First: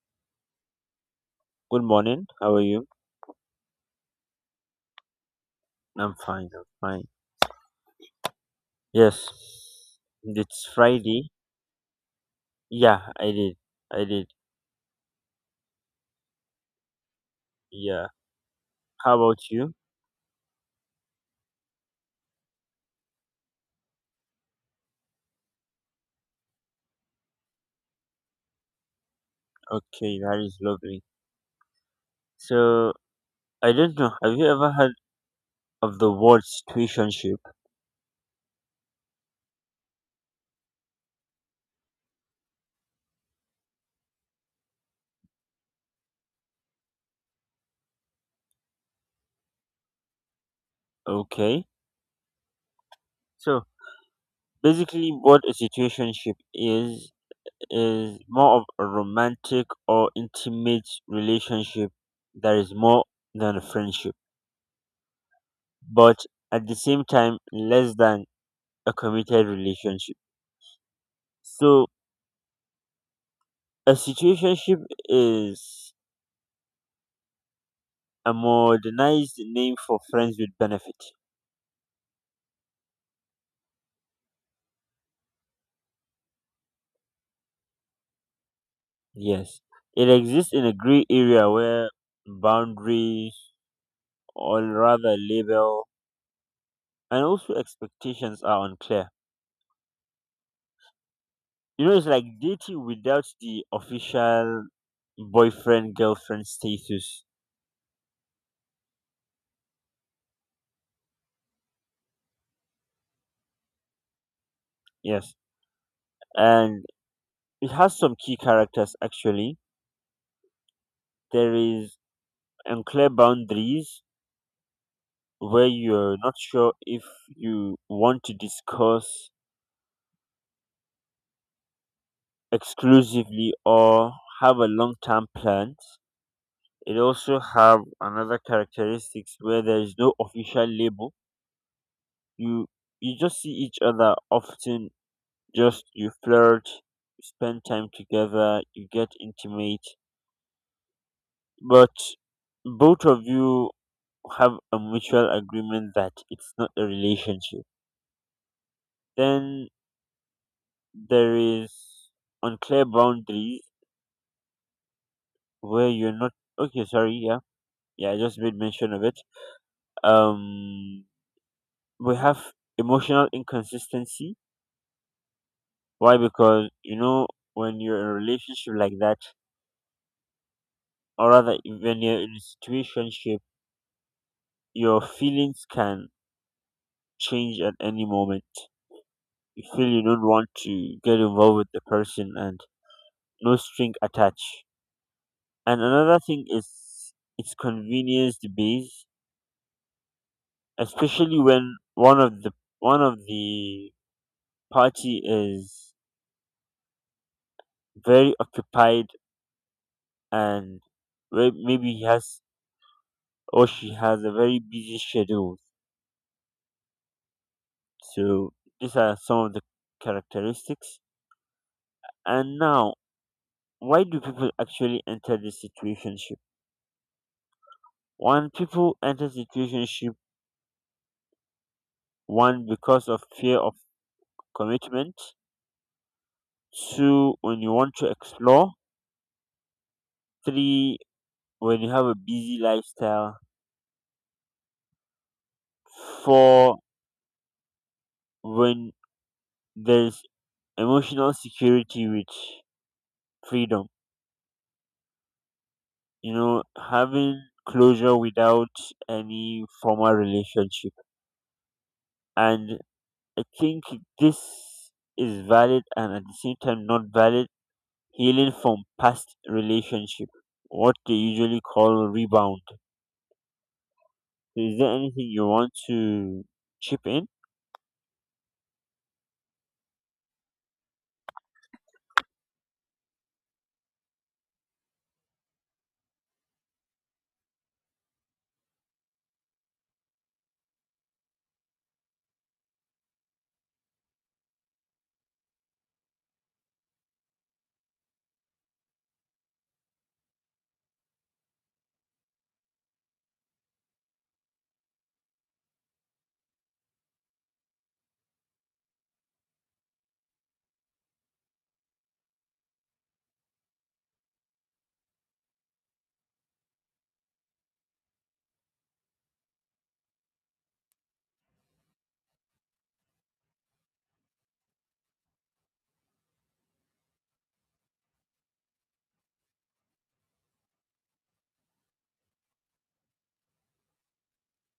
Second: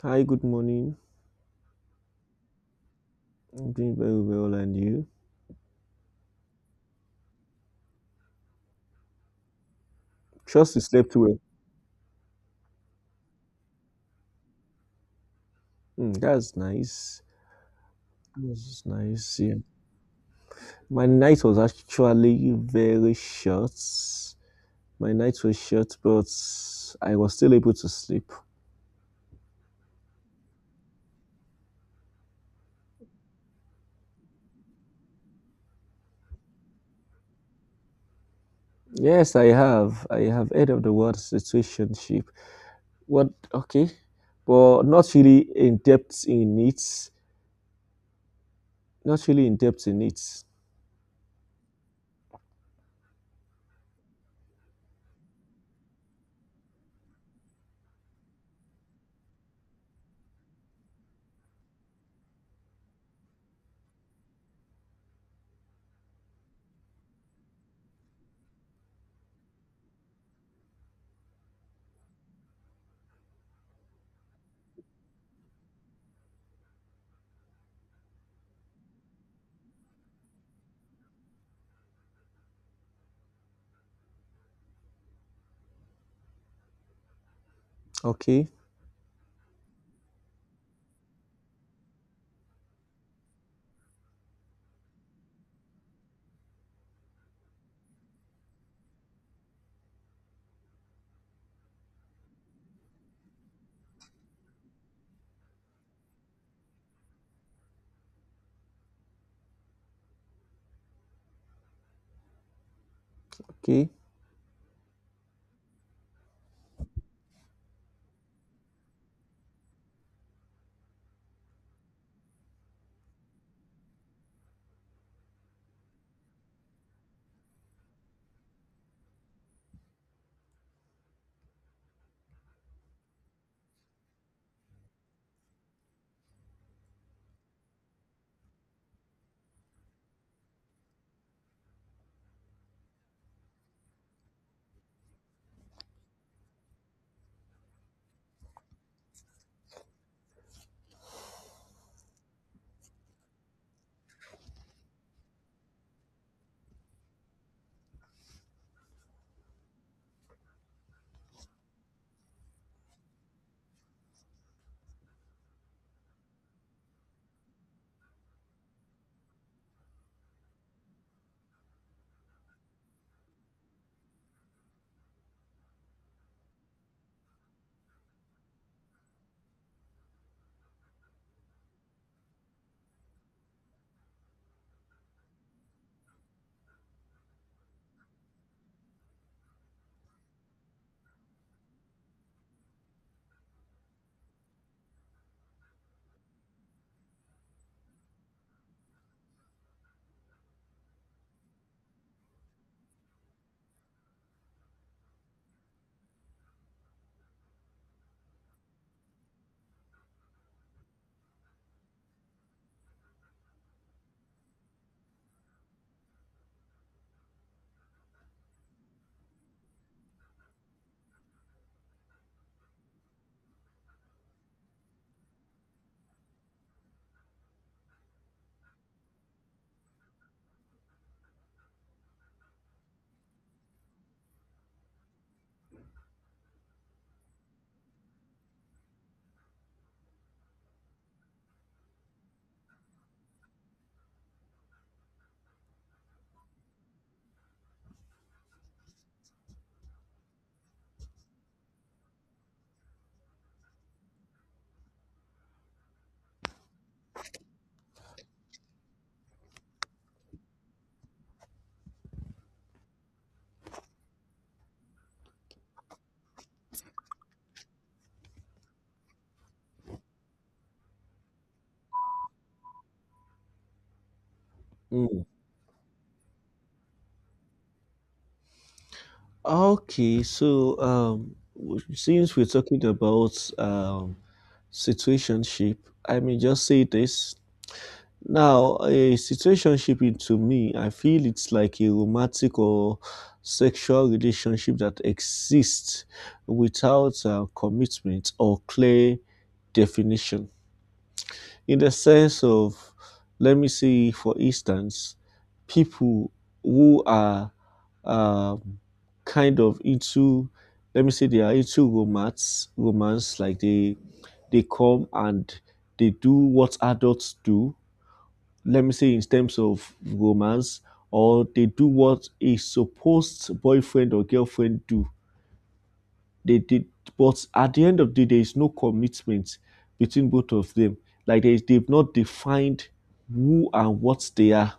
Hi, good morning. Good morning. How are you? I'm doing very well, and you? I'm fine. I'm fine. Yes, it's Trust you slept Friday. well. Yeah, I did. I did. That's nice. Yeah. That's How nice. about Yeah. you? My night was actually very short. My night was short, but I was still able to sleep. Okay, that is lovely. So, I don't know. Have you ever heard of the word situationship? Yes, I have. I have heard of the word situationship. What? Okay, but not really in depth in it. Not really in depth in it. Okay. So, basically, what a situationship is more of a romantic or intimate relationship that is more than a friendship, but at the same time, less than a committed relationship. So a situationship is a modernized name for friends with benefit. Okay. Yes. It exists in a gray area where boundaries, or rather label, and also expectations are unclear. You know, it's like dating without the official boyfriend girlfriend status. Okay. Yes. And it has some key characters actually. There is unclear boundaries where you're not sure if you want to discuss exclusively or have a long-term plan. It also have another characteristics where there is no official label. You you just see each other often. Just you flirt, you spend time together, you get intimate, but both of you have a mutual agreement that it's not a relationship. Then there is unclear boundaries where you're not okay, sorry, yeah. Yeah, I just made mention of it. um we have emotional inconsistency. Why? Because, you know, when you're in a relationship like that, or rather when you're in a situationship, your feelings can change at any moment. You feel you don't want to get involved with the person and no string attached. And another thing is it's convenience based, especially when one of the party is very occupied, and where maybe he has or she has a very busy schedule. So these are some of the characteristics. And now, why do people actually enter the situationship? One, people enter situationship one because of fear of commitment. Two, when you want to explore. Three, when you have a busy lifestyle. Four, when there's emotional security, which freedom, you know, having closure without any formal relationship. And I think this is valid and at the same time not valid. Healing from past relationship, what they usually call rebound. So is there Hmm. anything you want to chip in? Okay, so since we're talking about um, situationship, I may just say this. Now, a situationship to me, I feel it's like a romantic or sexual relationship that exists without commitment or clear definition, in the sense of, let me say, for instance, people who are um, kind of into, let me say, they are into romance, like they come and they do what adults do. Let me say, in terms of romance, or they do what a supposed boyfriend or girlfriend do, they did, but at the end of the day, there is no commitment between both of them, like they've not defined who and what they are.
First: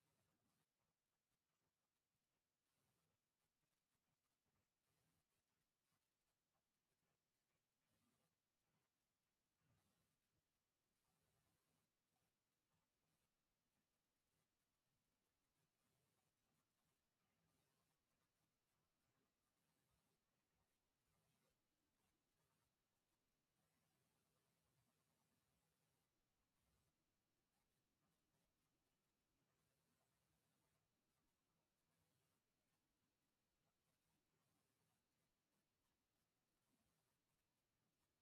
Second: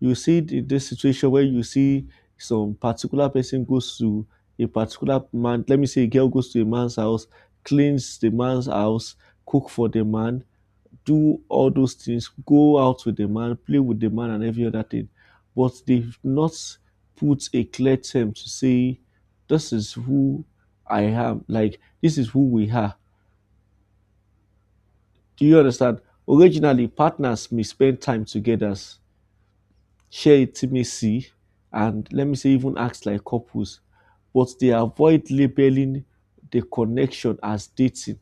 You see this situation where you see some particular person goes to a particular man. Let me say a girl goes to a man's house, cleans the man's house, cook for the man, do all those things, go out with the man, play with the man, and every other thing. But they've not put a clear term to say, this is who I am, like, this is who we are. Do you understand? Originally, partners may spend time together, share intimacy, and let me say, even act like couples, but they avoid labeling the connection as dating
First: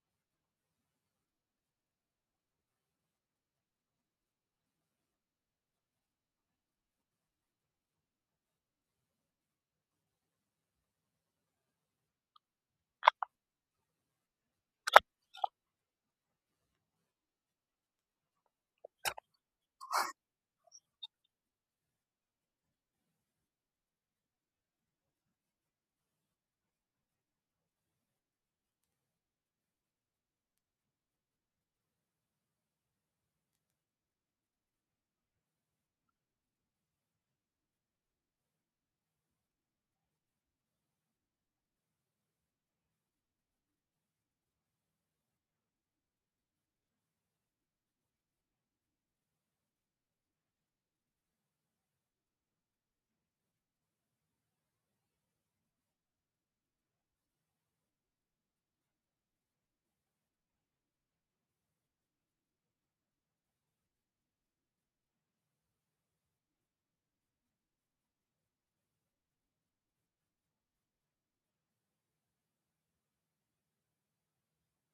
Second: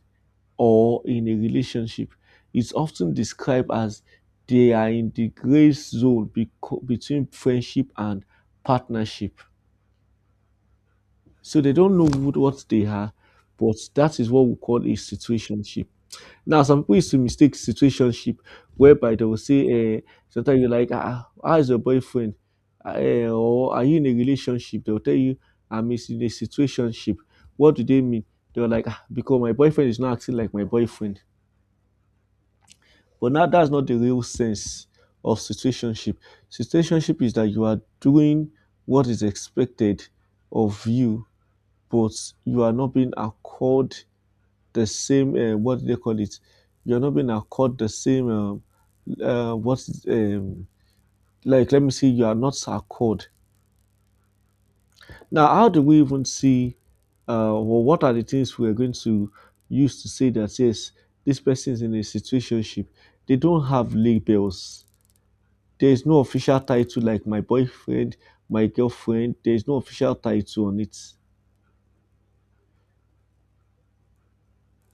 or in a relationship. It's often described as they are in the gray zone, between friendship and partnership. So they don't know what they are, but that is what we call a situationship. Now, some people used to mistake situationship whereby they will say, sometimes you're like, ah, how is your boyfriend? Ah, or are you in a relationship? They'll tell you, I'm in a situationship. What do they mean? They're like, ah, because my boyfriend is not acting like my boyfriend. But now that's not the real sense of situationship. Situationship is that you are doing what is expected of you, but you are not being accorded the same what do they call it? You are not being accorded the same what like let me see. You are not accorded. Now, how do we even see? Well, what are the things we are going to use to say that yes, this person is in a situationship? They don't have labels. There is no official title like my boyfriend, my girlfriend. There is no official title on it.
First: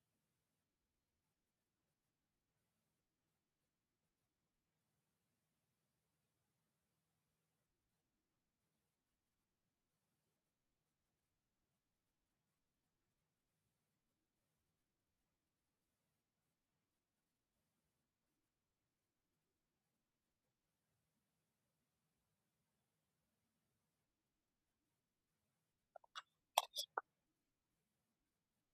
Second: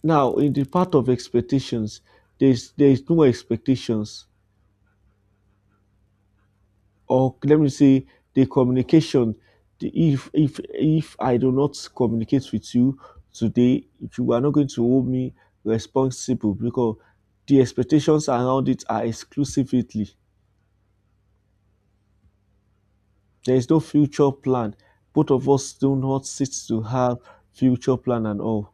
Now, in the part of expectations, there is no expectations, or let me say, the communication. The, if I do not communicate with you today, you are not going to hold me responsible, because the expectations around it are exclusively. There is no future plan. Both of us do not sit to have future plan and all.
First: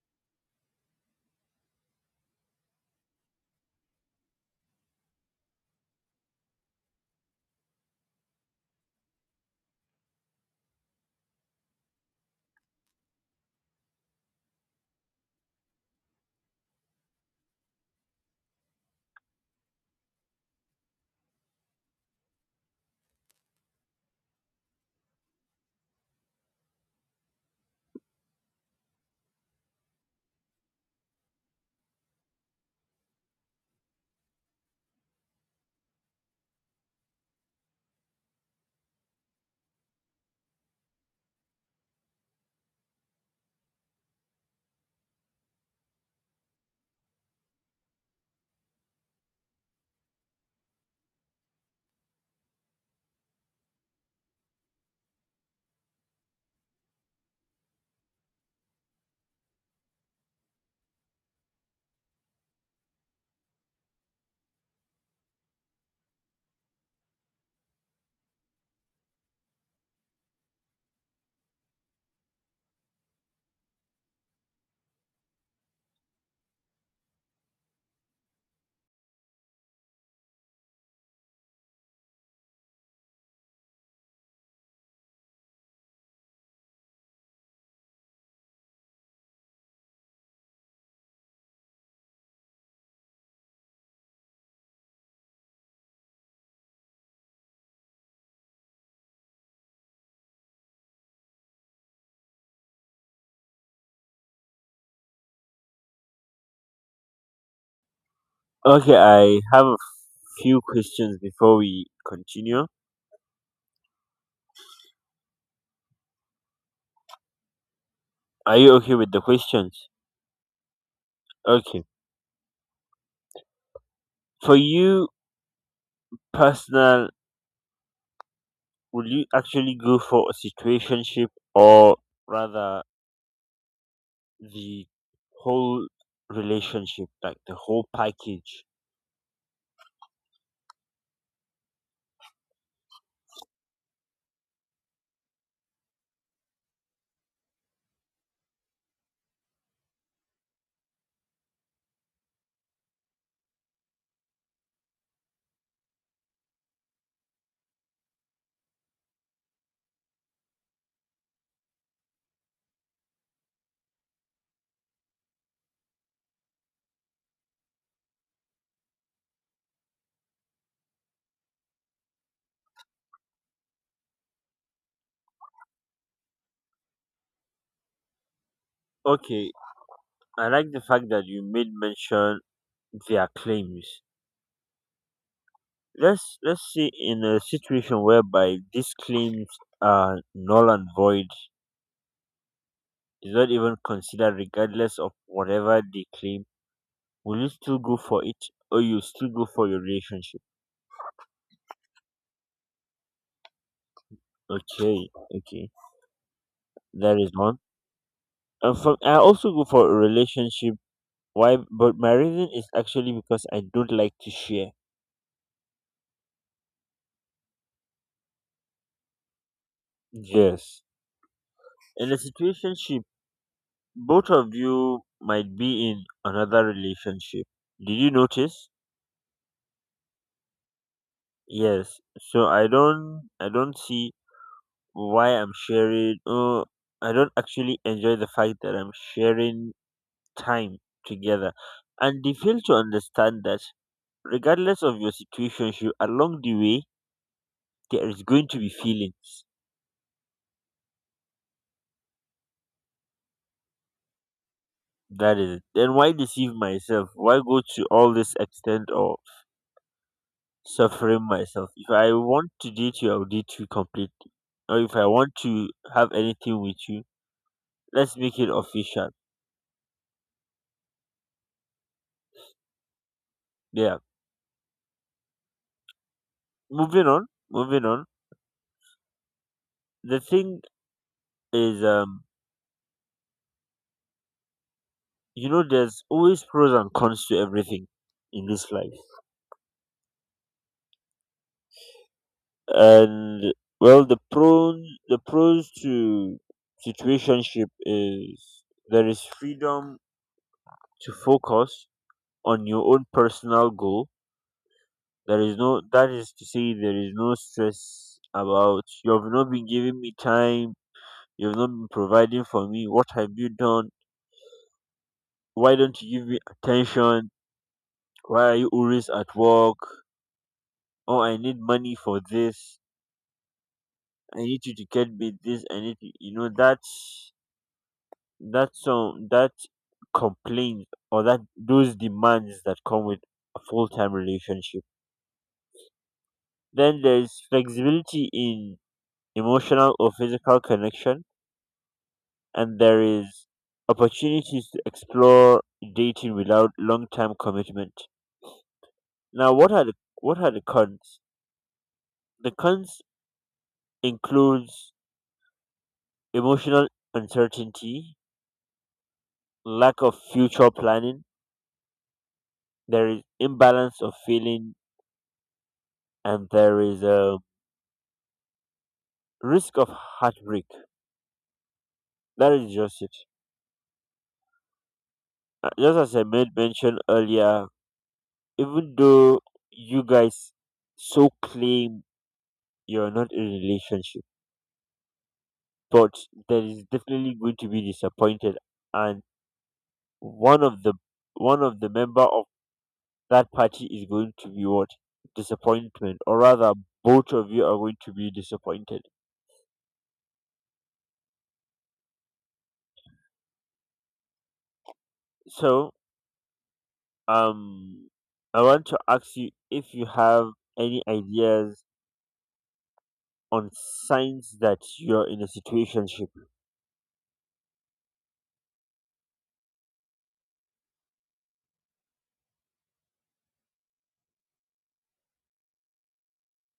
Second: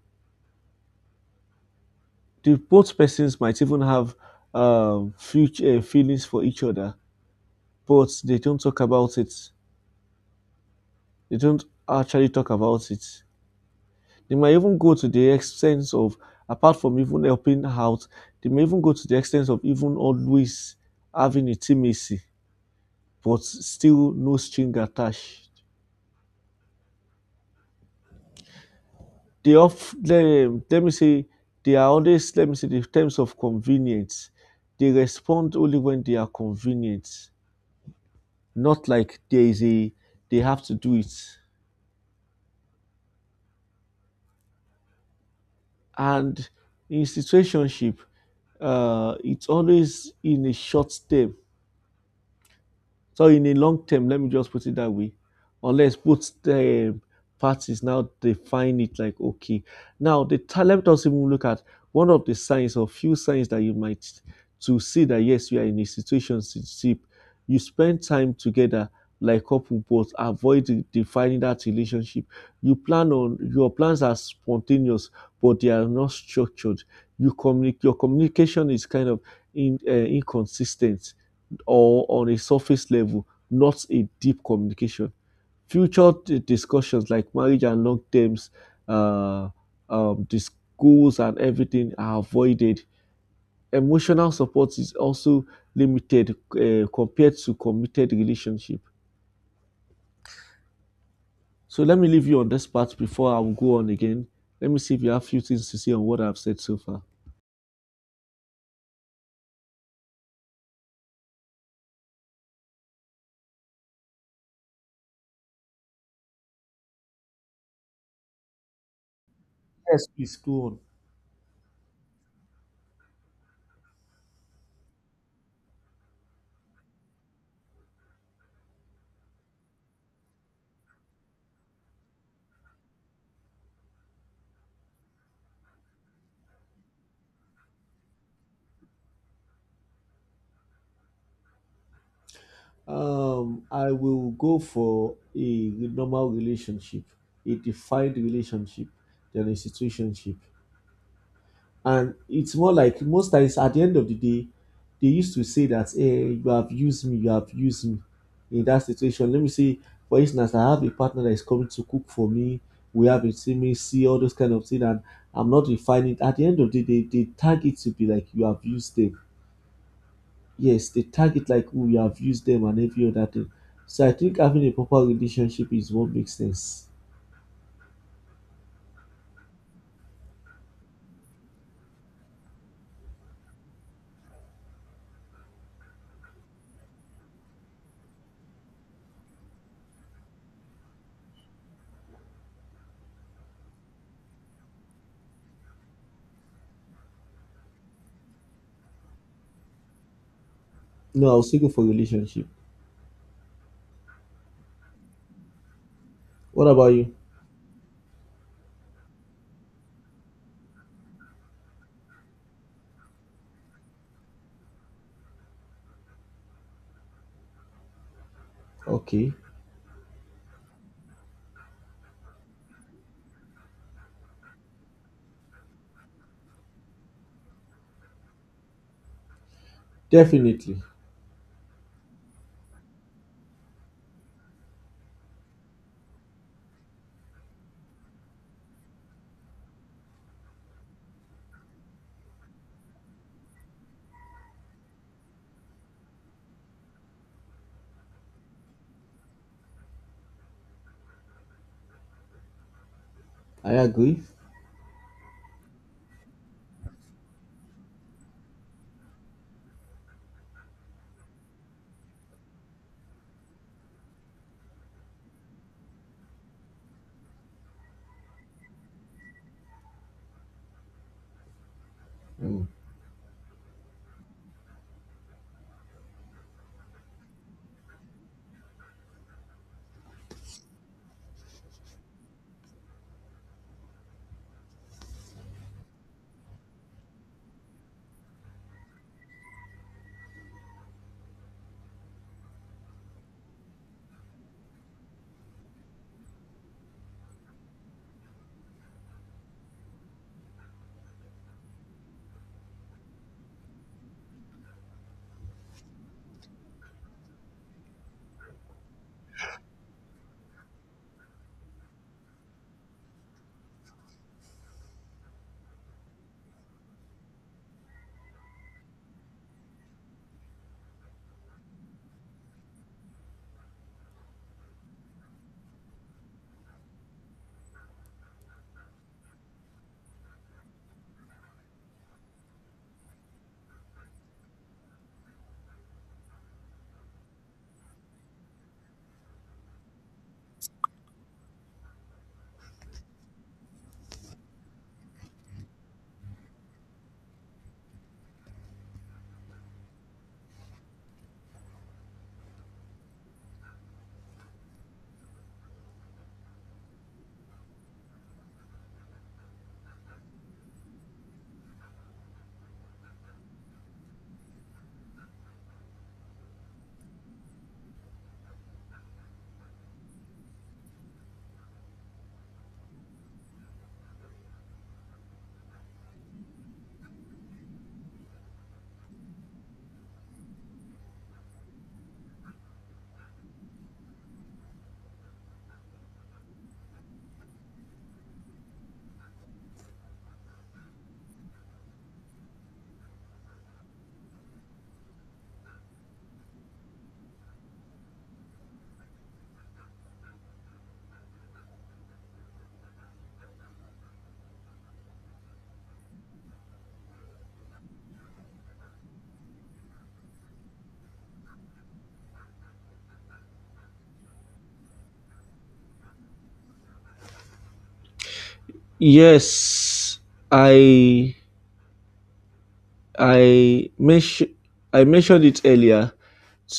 The both persons might even have future feelings for each other, but they don't talk about it. They don't actually talk about it. They might even go to the extent of, apart from even helping out, they may even go to the extent of even always having intimacy, but still no string attached. They of them, let me say, they are always, let me say, in terms of convenience, they respond only when they are convenient. Not like there is a, they have to do it. And in situationship, it's always in a short term. So in the long term, let me just put it that way. Unless both the parties now define it, like okay. Now, the let us even look at one of the signs or few signs that you might to see that yes, you are in a situation ship. You spend time together like couple, but avoid defining that relationship. Your plans are spontaneous, but they are not structured. Your communication is kind of in inconsistent or on a surface level, not a deep communication. Future discussions like marriage and long terms, uh, the schools and everything are avoided. Emotional support is also limited compared to committed relationship. So let me leave you on this part before I will go on again. Let me see if you have a few things to say on what I've said so far. Okay, I have a few questions before we continue. Are you okay with the questions? Yes, please go on. Okay. For you, personal, will you actually go for a situationship, or rather the whole relationship, like the whole package? I will go for a normal relationship, a defined relationship, than a situationship. And it's more like most times at the end of the day, they used to say that, hey, you have used me, you have used me in that situation. Let me say, for instance, I have a partner that is coming to cook for me. We have intimacy, all those kind of things, and I'm not refining. At the end of the day, they tag it to be like you have used them, yes, they tag it like we have used them and every other thing. So I think having a proper relationship is what makes sense. Okay, I like the fact that you made mention their claims. Let's say in a situation whereby these claims are null and void, is not even considered regardless of whatever they claim. Will you still go for it or you still go for your relationship? No, I'll still go for relationship. Okay, okay. What about you? That is one. And from. I also go for a relationship. Why? But my reason is actually because I don't like to share. Okay, Yes. In a situationship, both of you might be in another relationship. Did you notice? definitely, Yes. So I don't. I don't see why I'm sharing. Oh, I don't actually enjoy the fact that I'm sharing time together, and they fail to understand that regardless of your situationship, along the way there is going to be feelings. I agree. That is it. Then why deceive myself? Why go to all this extent of suffering myself? If I want to date you, I'll date you completely. Or if I want to have anything with you, let's make it official. Mm. Yeah. Moving on. Moving on. The thing is, you know, there's always pros and cons to everything in this life, and well, the pros to situationship is there is freedom to focus on your own personal goal. There is no, that is to say, there is no stress about you have not been giving me time, you have not been providing for me. What have you done? Why don't you give me attention? Why are you always at work? Oh, I need money for this. I need you to get me this. I need you, you know, that that some that complaint, or that those demands that come with a full time relationship. Then there's flexibility in emotional or physical connection, and there is opportunities to explore dating without long-term commitment. Now, what are the cons? The cons includes emotional uncertainty, lack of future planning, there is imbalance of feeling, and there is a risk of heartbreak. That is just it. Just as I made mention earlier, even though you guys so claim you're not in a relationship, but there is definitely going to be disappointed, and one of the one of the member of that party is going to be what, disappointment, or rather both of you are going to be disappointed. So um I want to ask you if you have any ideas on signs that you're in a situationship. Yes, I I mentioned I mentioned it earlier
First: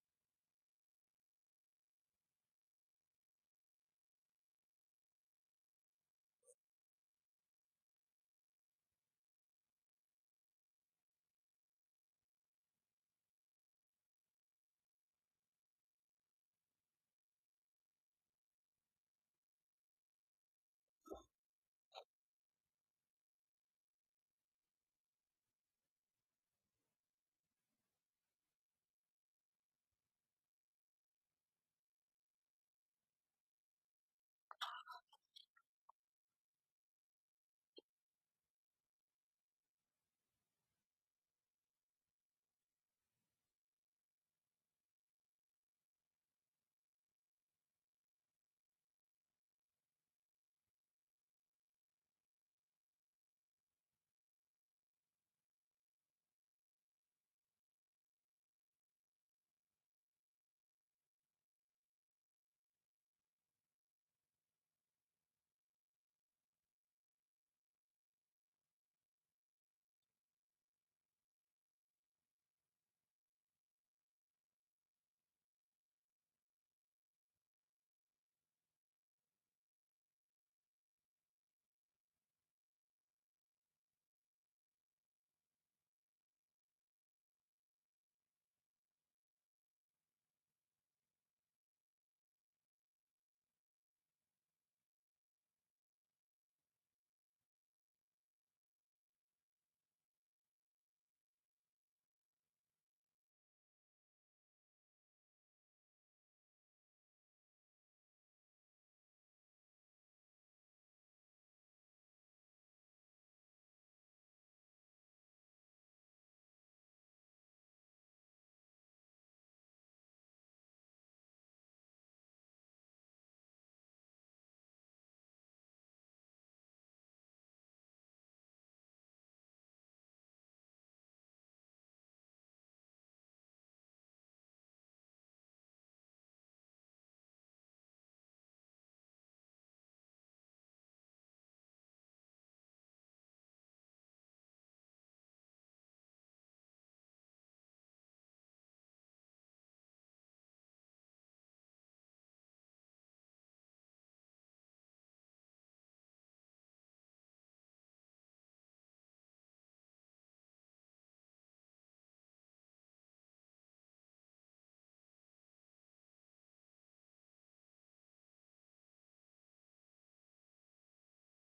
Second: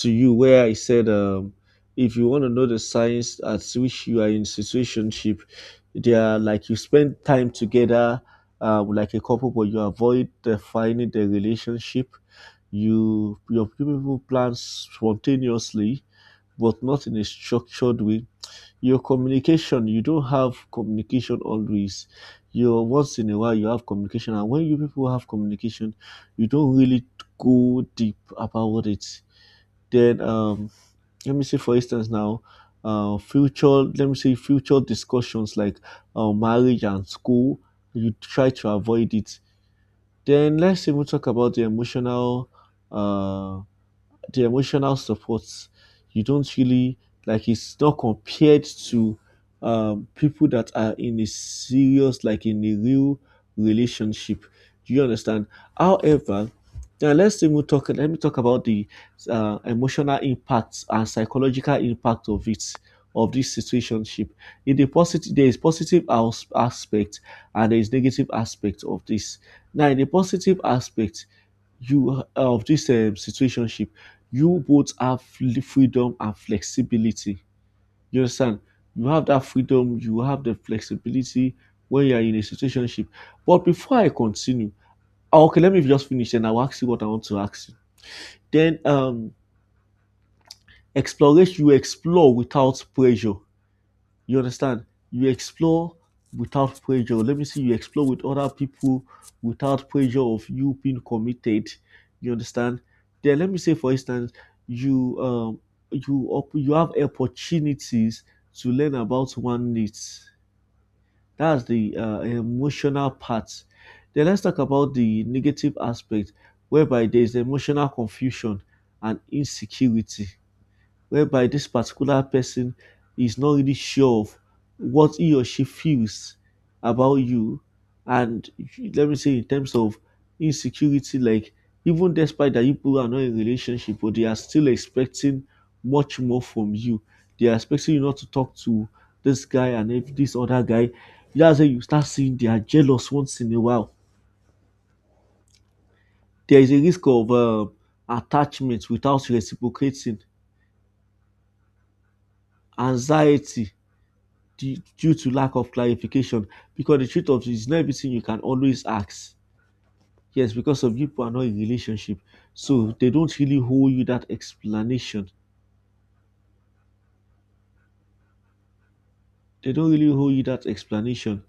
to you where I said if you want to know the signs at which you are in situationship, they are like you spend time together like a couple, but you avoid defining the relationship. Your people plan spontaneously, but not in a structured way. Your communication, you don't have communication always. You once in a while you have communication, and when you people have communication, you don't really go deep about it. Then let me say for instance now, future, let me say, future discussions like marriage and school, you try to avoid it. Then let's even talk about uh the emotional support. You don't really, like, it's not compared to people that are in a serious, like in a real relationship. Do you understand? However, now let's even talk, let me talk about the emotional impact and psychological impact of it, of this situationship. In the positive, there is positive aspect, and there is negative aspect of this. Now in the positive aspect, you of this situationship, you both have freedom and flexibility. You understand? You have that freedom, you have the flexibility when you are in a situationship. But before I continue, ah, okay, let me just finish and I'll ask you what I want to ask you. Then exploration, you explore without pressure. You understand? You explore without pressure. Let me see, you explore with other people without pressure of you being committed. You understand? Then let me say, for instance, you um you have opportunities to learn about one needs. That's the emotional part. Then let's talk about the negative aspect, whereby there is emotional confusion and insecurity, whereby this particular person is not really sure of what he or she feels about you. And let me say, in terms of insecurity, like even despite that you people are not in a relationship, but they are still expecting much more from you. They are expecting you not to talk to this guy and if this other guy. That's when you start seeing they are jealous once in a while. There is a risk of attachment without reciprocating, anxiety, due to lack of clarification, because the truth of it is not everything you can always ask. Yes, because some people are not in relationship, so they don't really hold you that explanation. They don't really hold you that explanation.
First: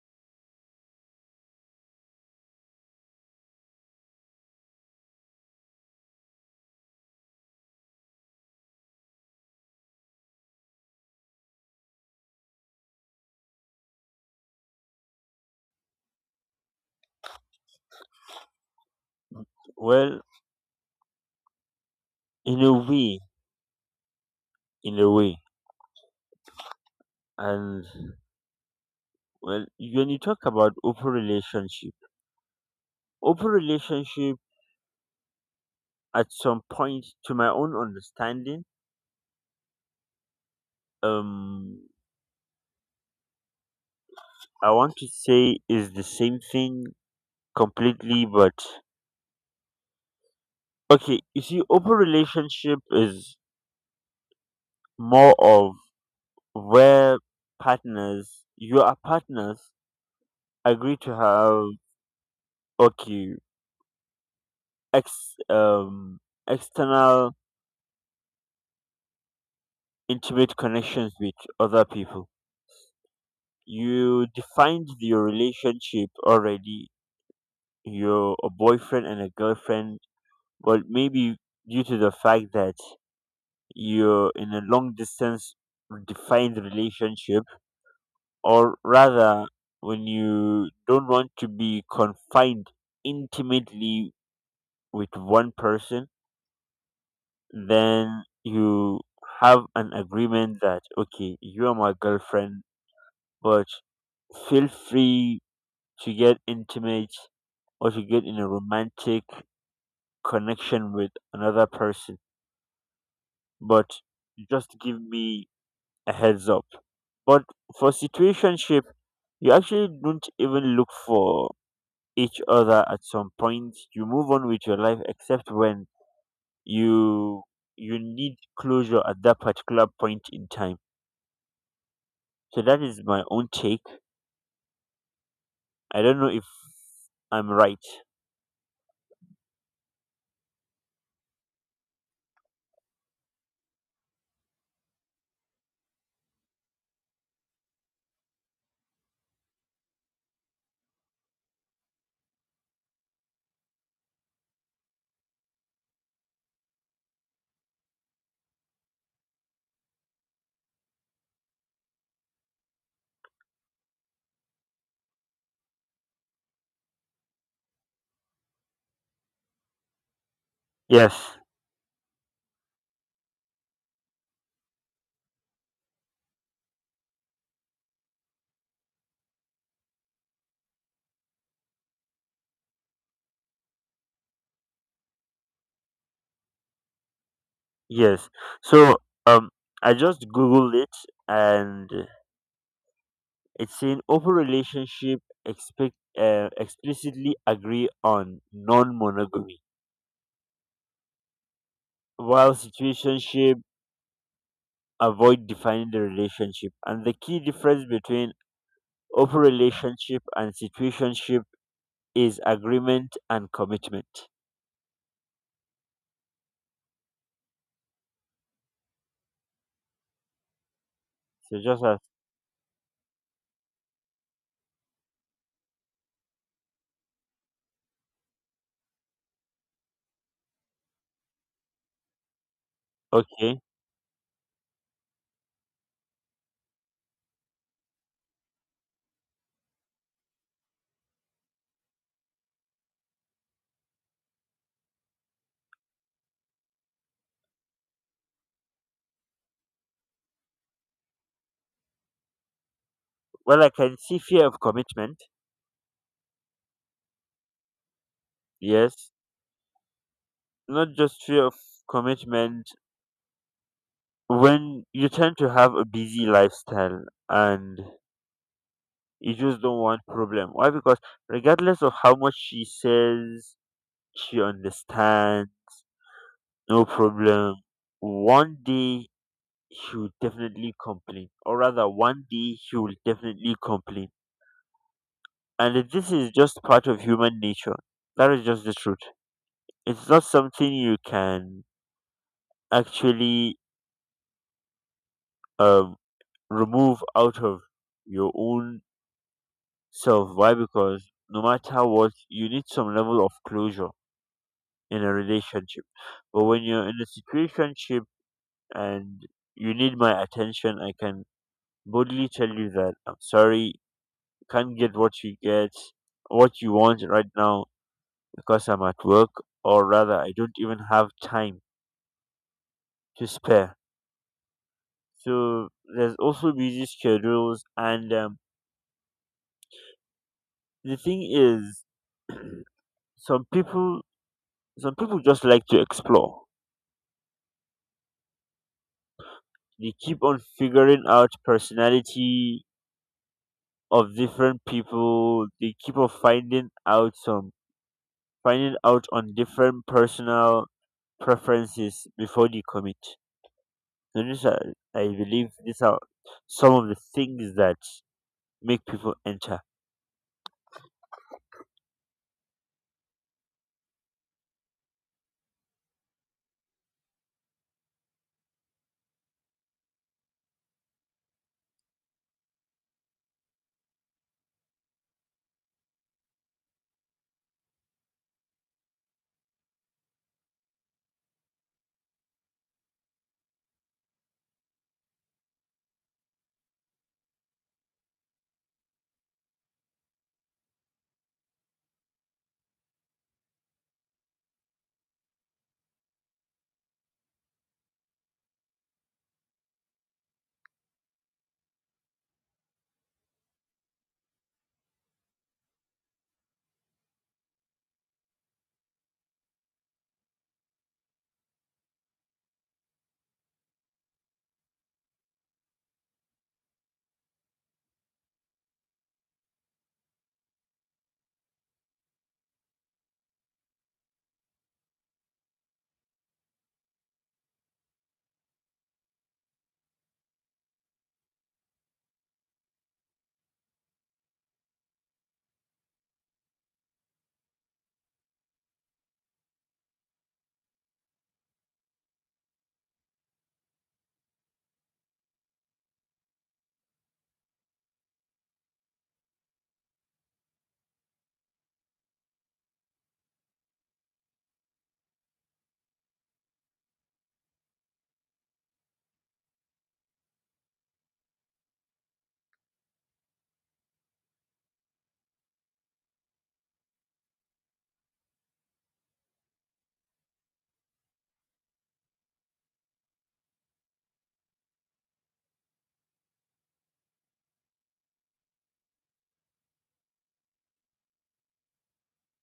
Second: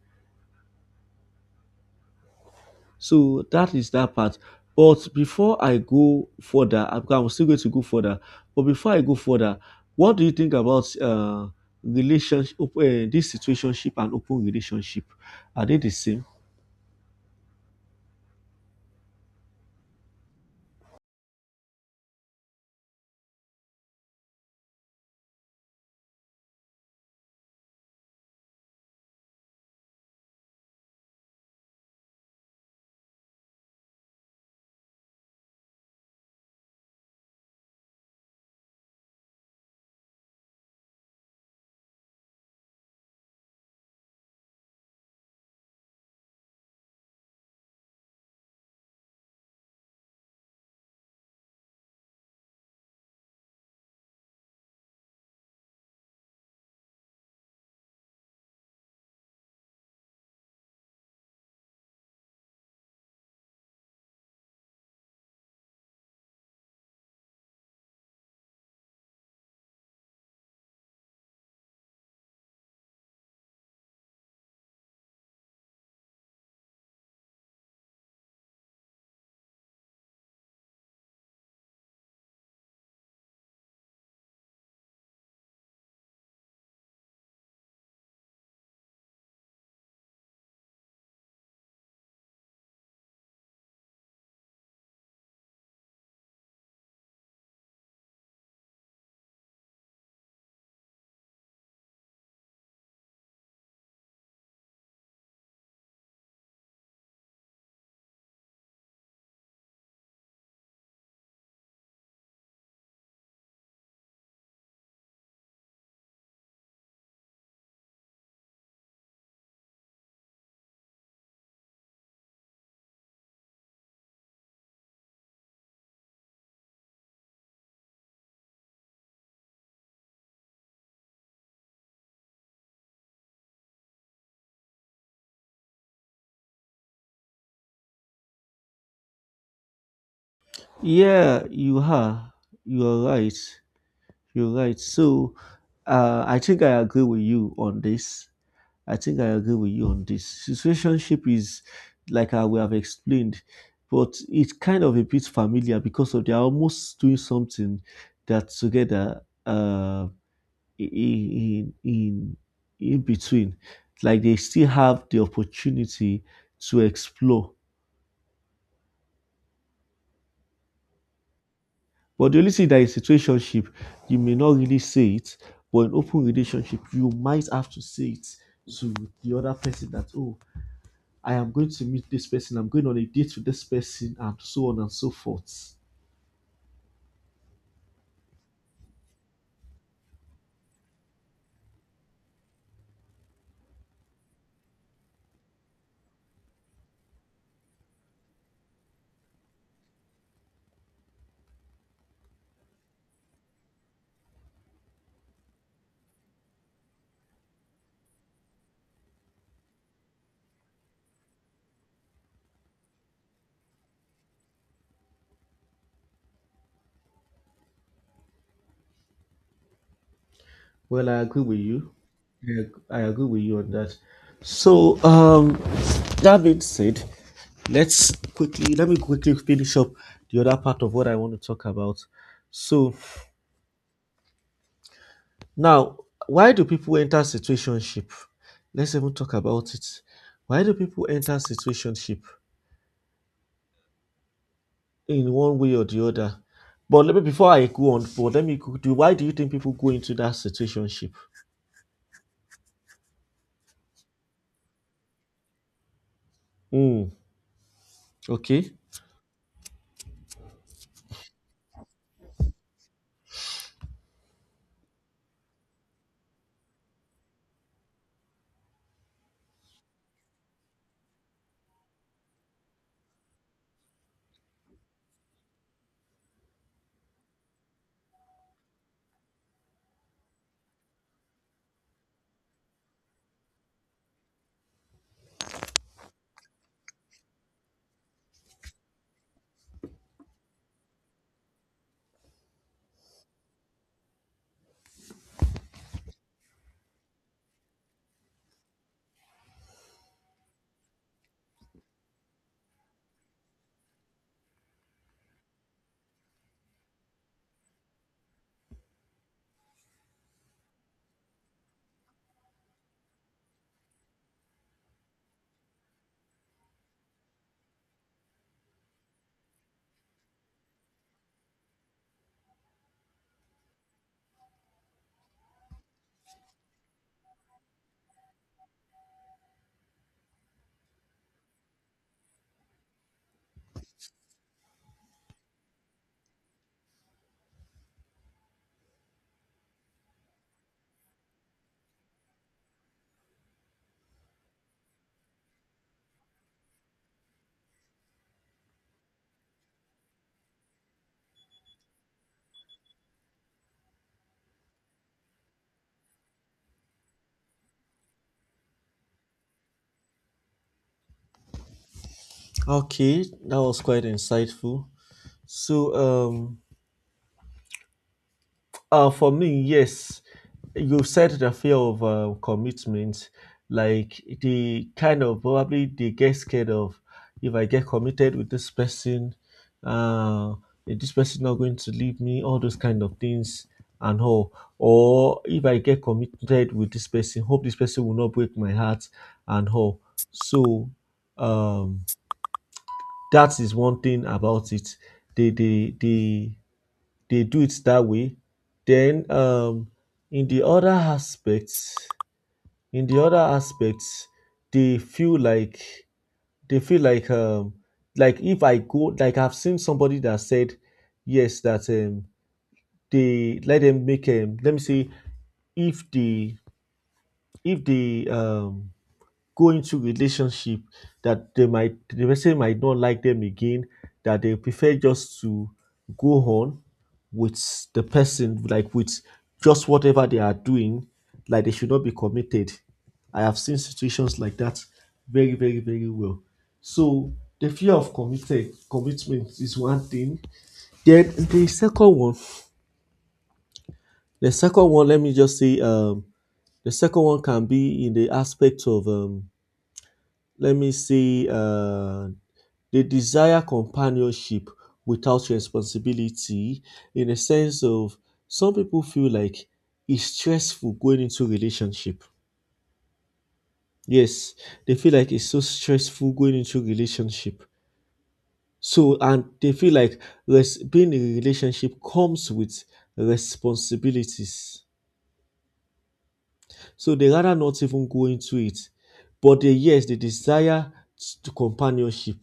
So that is that part. But before I go further, I'm still going to go further. But before I go further, what do you think about relationship, op- uh, this situationship and open relationship? Are they the same? Well in a way in a way. And well, when you talk about open relationship, open relationship at some point, to my own understanding, um I want to say is the same thing completely, but okay, you see open relationship is more of where partners you are partners agree to have, okay, ex um external intimate connections with other people. You defined your relationship already. You're a boyfriend and a girlfriend. Well, maybe due to the fact that you're in a long distance defined relationship, or rather, when you don't want to be confined intimately with one person, then you have an agreement that, okay, you are my girlfriend, but feel free to get intimate or to get in a romantic connection with another person, but just give me a heads up. But for situationship, you actually don't even look for each other at some point. You move on with your life, except when you you need closure at that particular point in time. So that is my own take. I don't know if I'm right. Yeah, you are. You are right. You're right. So I think I agree with you on this. I think I agree with you on this. Situationship is like I we have explained, but it's kind of a bit familiar because of they are almost doing something that together in, in in between, like they still have the opportunity to explore. Yes, But the only thing that in situationship, you may not really say it, but in open relationship, you might have to say it to the other person that, oh, I am going to meet this person, I'm going on a date with this person, and so on and so forth. yes. So, um, I just googled it, and it's saying open relationship expect explicitly agree on non-monogamy, while situationship avoid defining the relationship, and the key difference between open relationship and situationship is agreement and commitment. Well, I agree So with just you. as Yeah, I agree with you on that. So, um, that being said, let me quickly finish up the other part of what I want to talk about. So, okay, Now, why do people enter situationship? Let's even talk about it. Why do people enter situationship in one way or the other? But let me before I go on, but let me go- do why do you think people go into that situationship? well, I can see fear of commitment. Hmm. Okay. Yes, not just fear of commitment. When you tend to have a busy lifestyle, and you just don't want problem. Why? Because regardless of how much she says she understands no problem, one day he will definitely complain, or rather, one day he will definitely complain. And this is just part of human nature. That is just the truth. It's not something you can actually um, remove out of your own self. Why? Because no matter what, you need some level of closure in a relationship. But when you're in a situationship and you need my attention, I can boldly tell you that I'm sorry, can't get, what you want right now, because I'm at work, or rather, I don't even have time to spare. So there's also busy schedules, and the thing is, some people, some people just like to explore. They keep on figuring out personality of different people. They keep on finding out some, finding out on different personal preferences before they commit. So these are, I believe, these are some of the things that make people enter. Okay. That was quite insightful. So um for me, yes, you said the fear of commitment, like the kind of, probably they get scared of, if I get committed with this person, uh, is this person not going to leave me, all those kind of things, and all. Or if I get committed with this person, hope this person will not break my heart, and all. So, um, that is one thing about it. The they do it that way. Then in the other aspects, in the other aspects, they feel like they feel like um, like if I go like I've seen somebody that said yes that, they let them make let me see, if the go into relationship, that the person might not like them again, that they prefer just to go on with the person, like, with just whatever they are doing, like they should not be committed. I have seen situations like that very, very, very well. So the fear of committed commitment is one thing. Then the second one let me just say the second one can be in the aspect of, let me see, they desire companionship without responsibility, in a sense of, some people feel like it's stressful going into relationship. Yes, they feel like it's so stressful going into relationship. So, and they feel like being in a relationship comes with responsibilities. So they rather not even go into it. But they, yes, they desire to companionship.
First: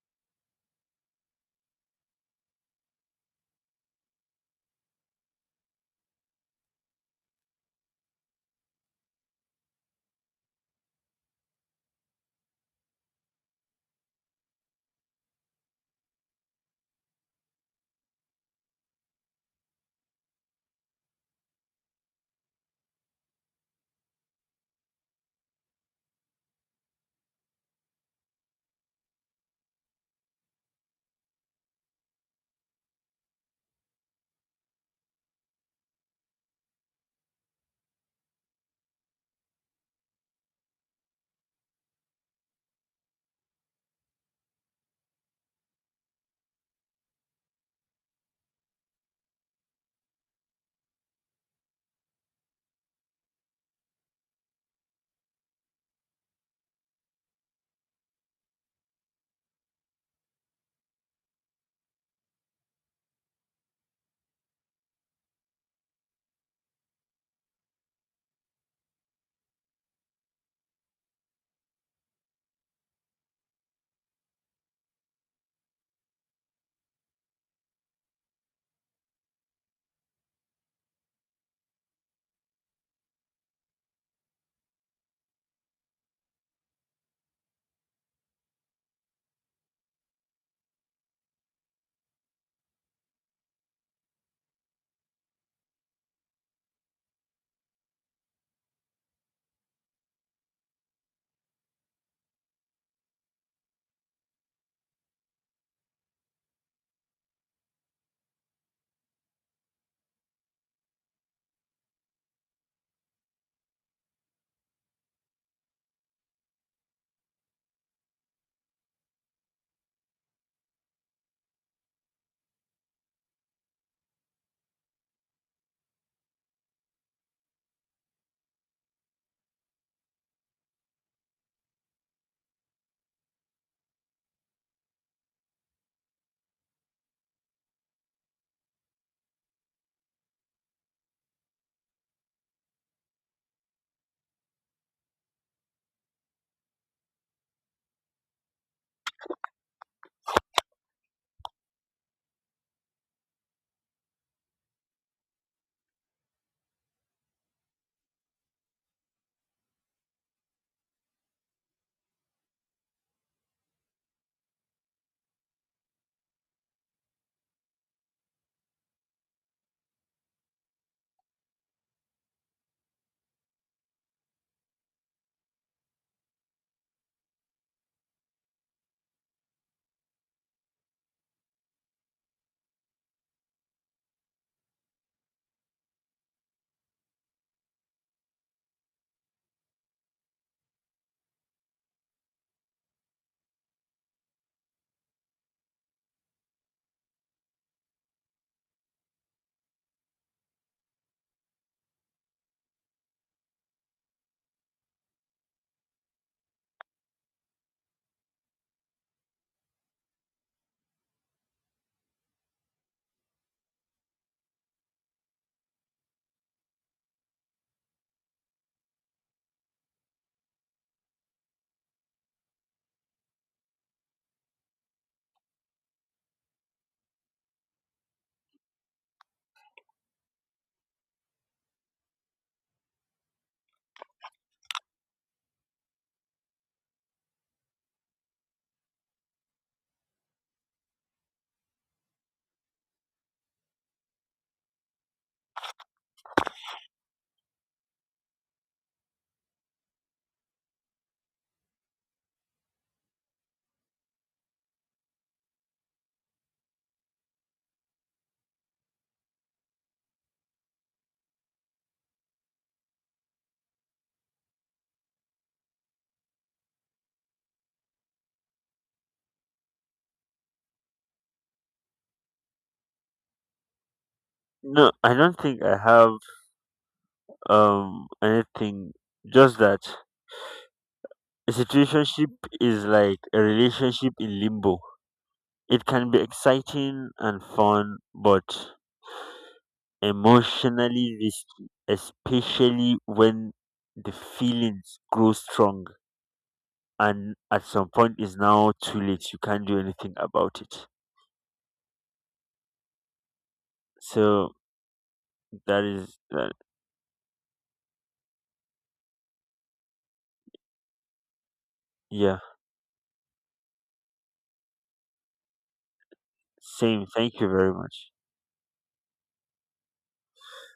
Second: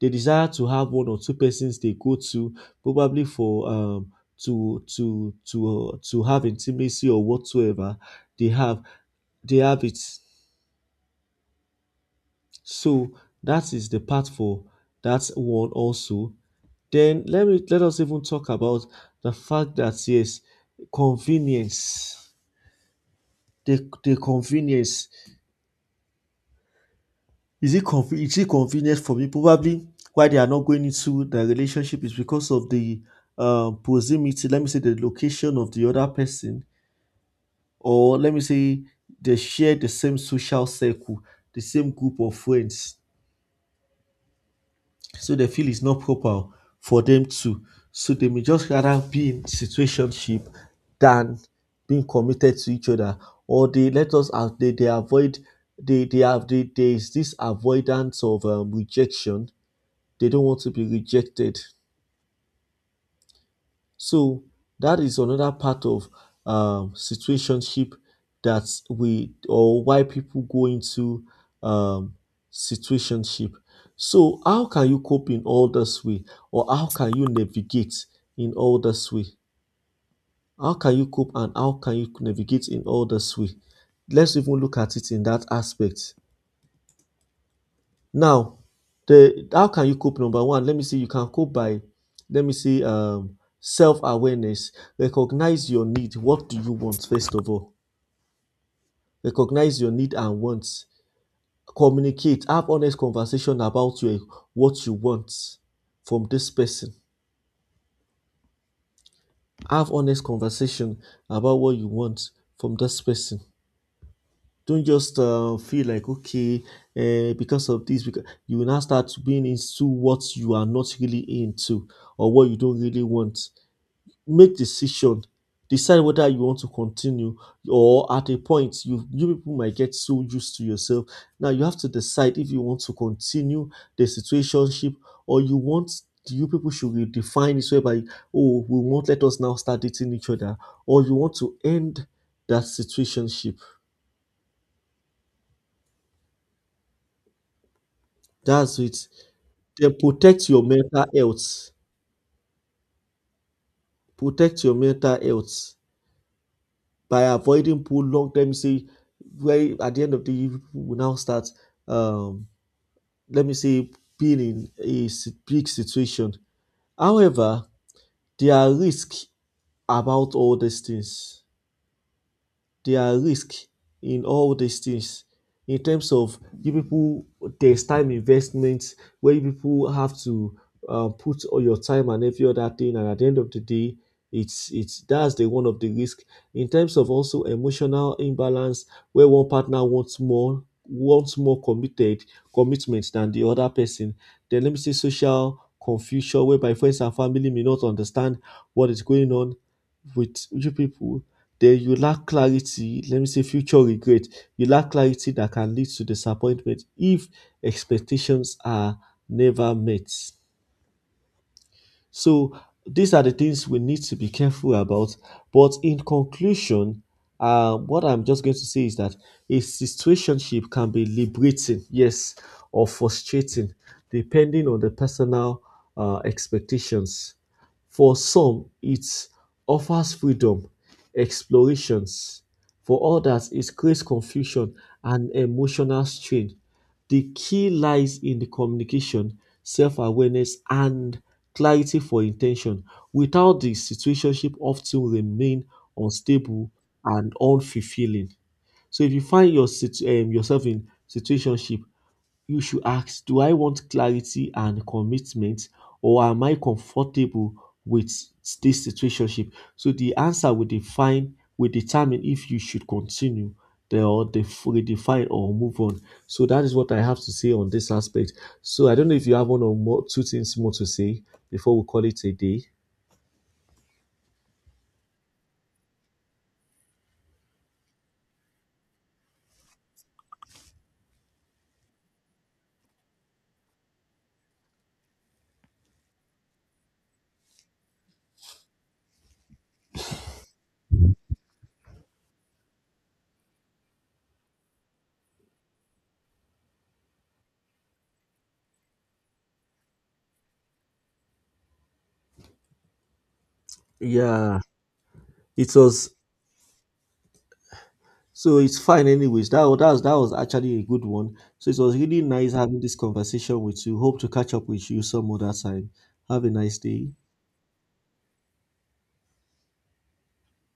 They desire to have one or two persons they go to, probably for to have intimacy or whatsoever they have. They have it. So that is the part for that one also. Then let us even talk about the fact that, yes, convenience. The convenience. Is it is it convenient for me? Probably why they are not going into the relationship is because of the proximity. Let me say, the location of the other person, or let me say, they share the same social circle, the same group of friends. So they feel it's not proper for them to. So they may just rather be in situationship than being committed to each other. Or they let us out. They avoid. There is this avoidance of rejection. They don't want to be rejected. So that is another part of, situationship, that we or why people go into, um, situationship. So how can you cope in all this way, or how can you navigate in all this way? How can you cope and how can you navigate in all this way? Let's even look at it in that aspect. Now, the how can you cope? Number one, let me see. You can cope by, let me see, self awareness. Recognize your need. What do you want first of all? Recognize your need and wants. Communicate. Have honest conversation about your what you want from this person. Have honest conversation about what you want from this person. Don't just feel like, okay, because of this, because you will now start being into what you are not really into, or what you don't really want. Make decision. Decide whether you want to continue, or at a point you people might get so used to yourself. Now you have to decide if you want to continue the situationship, or you want, you people should redefine this way by, oh, we won't let us now start dating each other, or you want to end that situationship. That's it. Then protect your mental health. Protect your mental health by avoiding prolonged, let me say, where at the end of the year, people will now start, um, let me say, being in a big situation. However, there are risks about all these things. There are risks in all these things in terms of you people. There's time investment where you people have to, put all your time and every other thing, and at the end of the day it's that's the one of the risk. In terms of also emotional imbalance where one partner wants more, wants more committed commitment than the other person. Then let me say social confusion, whereby friends and family may not understand what is going on with you people. Then you lack clarity, let me say future regret, you lack clarity that can lead to disappointment if expectations are never met. So these are the things we need to be careful about. But in conclusion, what I'm just going to say is that a situationship can be liberating, yes, or frustrating, depending on the personal expectations. For some, it offers freedom, explorations. For others, it creates confusion and emotional strain. The key lies in the communication, self-awareness and clarity for intention. Without this, situationship often remain unstable and unfulfilling. So if you find your yourself in situationship, you should ask, do I want clarity and commitment, or am I comfortable with this situationship? So the answer will determine if you should continue the, or redefine, or move on. So that is what I have to say on this aspect. So I don't know if you have one or more two things more to say before we call it a day. No, I don't think I have anything. Just that a situationship is like a relationship in limbo. It can be exciting and fun, but emotionally risky, especially when the feelings grow strong and at some point it's now too late. You can't do anything about it. So Yeah, it that was. is that. So it's fine anyways. That was that was actually a good one. So it was really Yeah. nice having this conversation with you. Hope to catch up with you some other time. Have a nice Same. day. Thank you very much.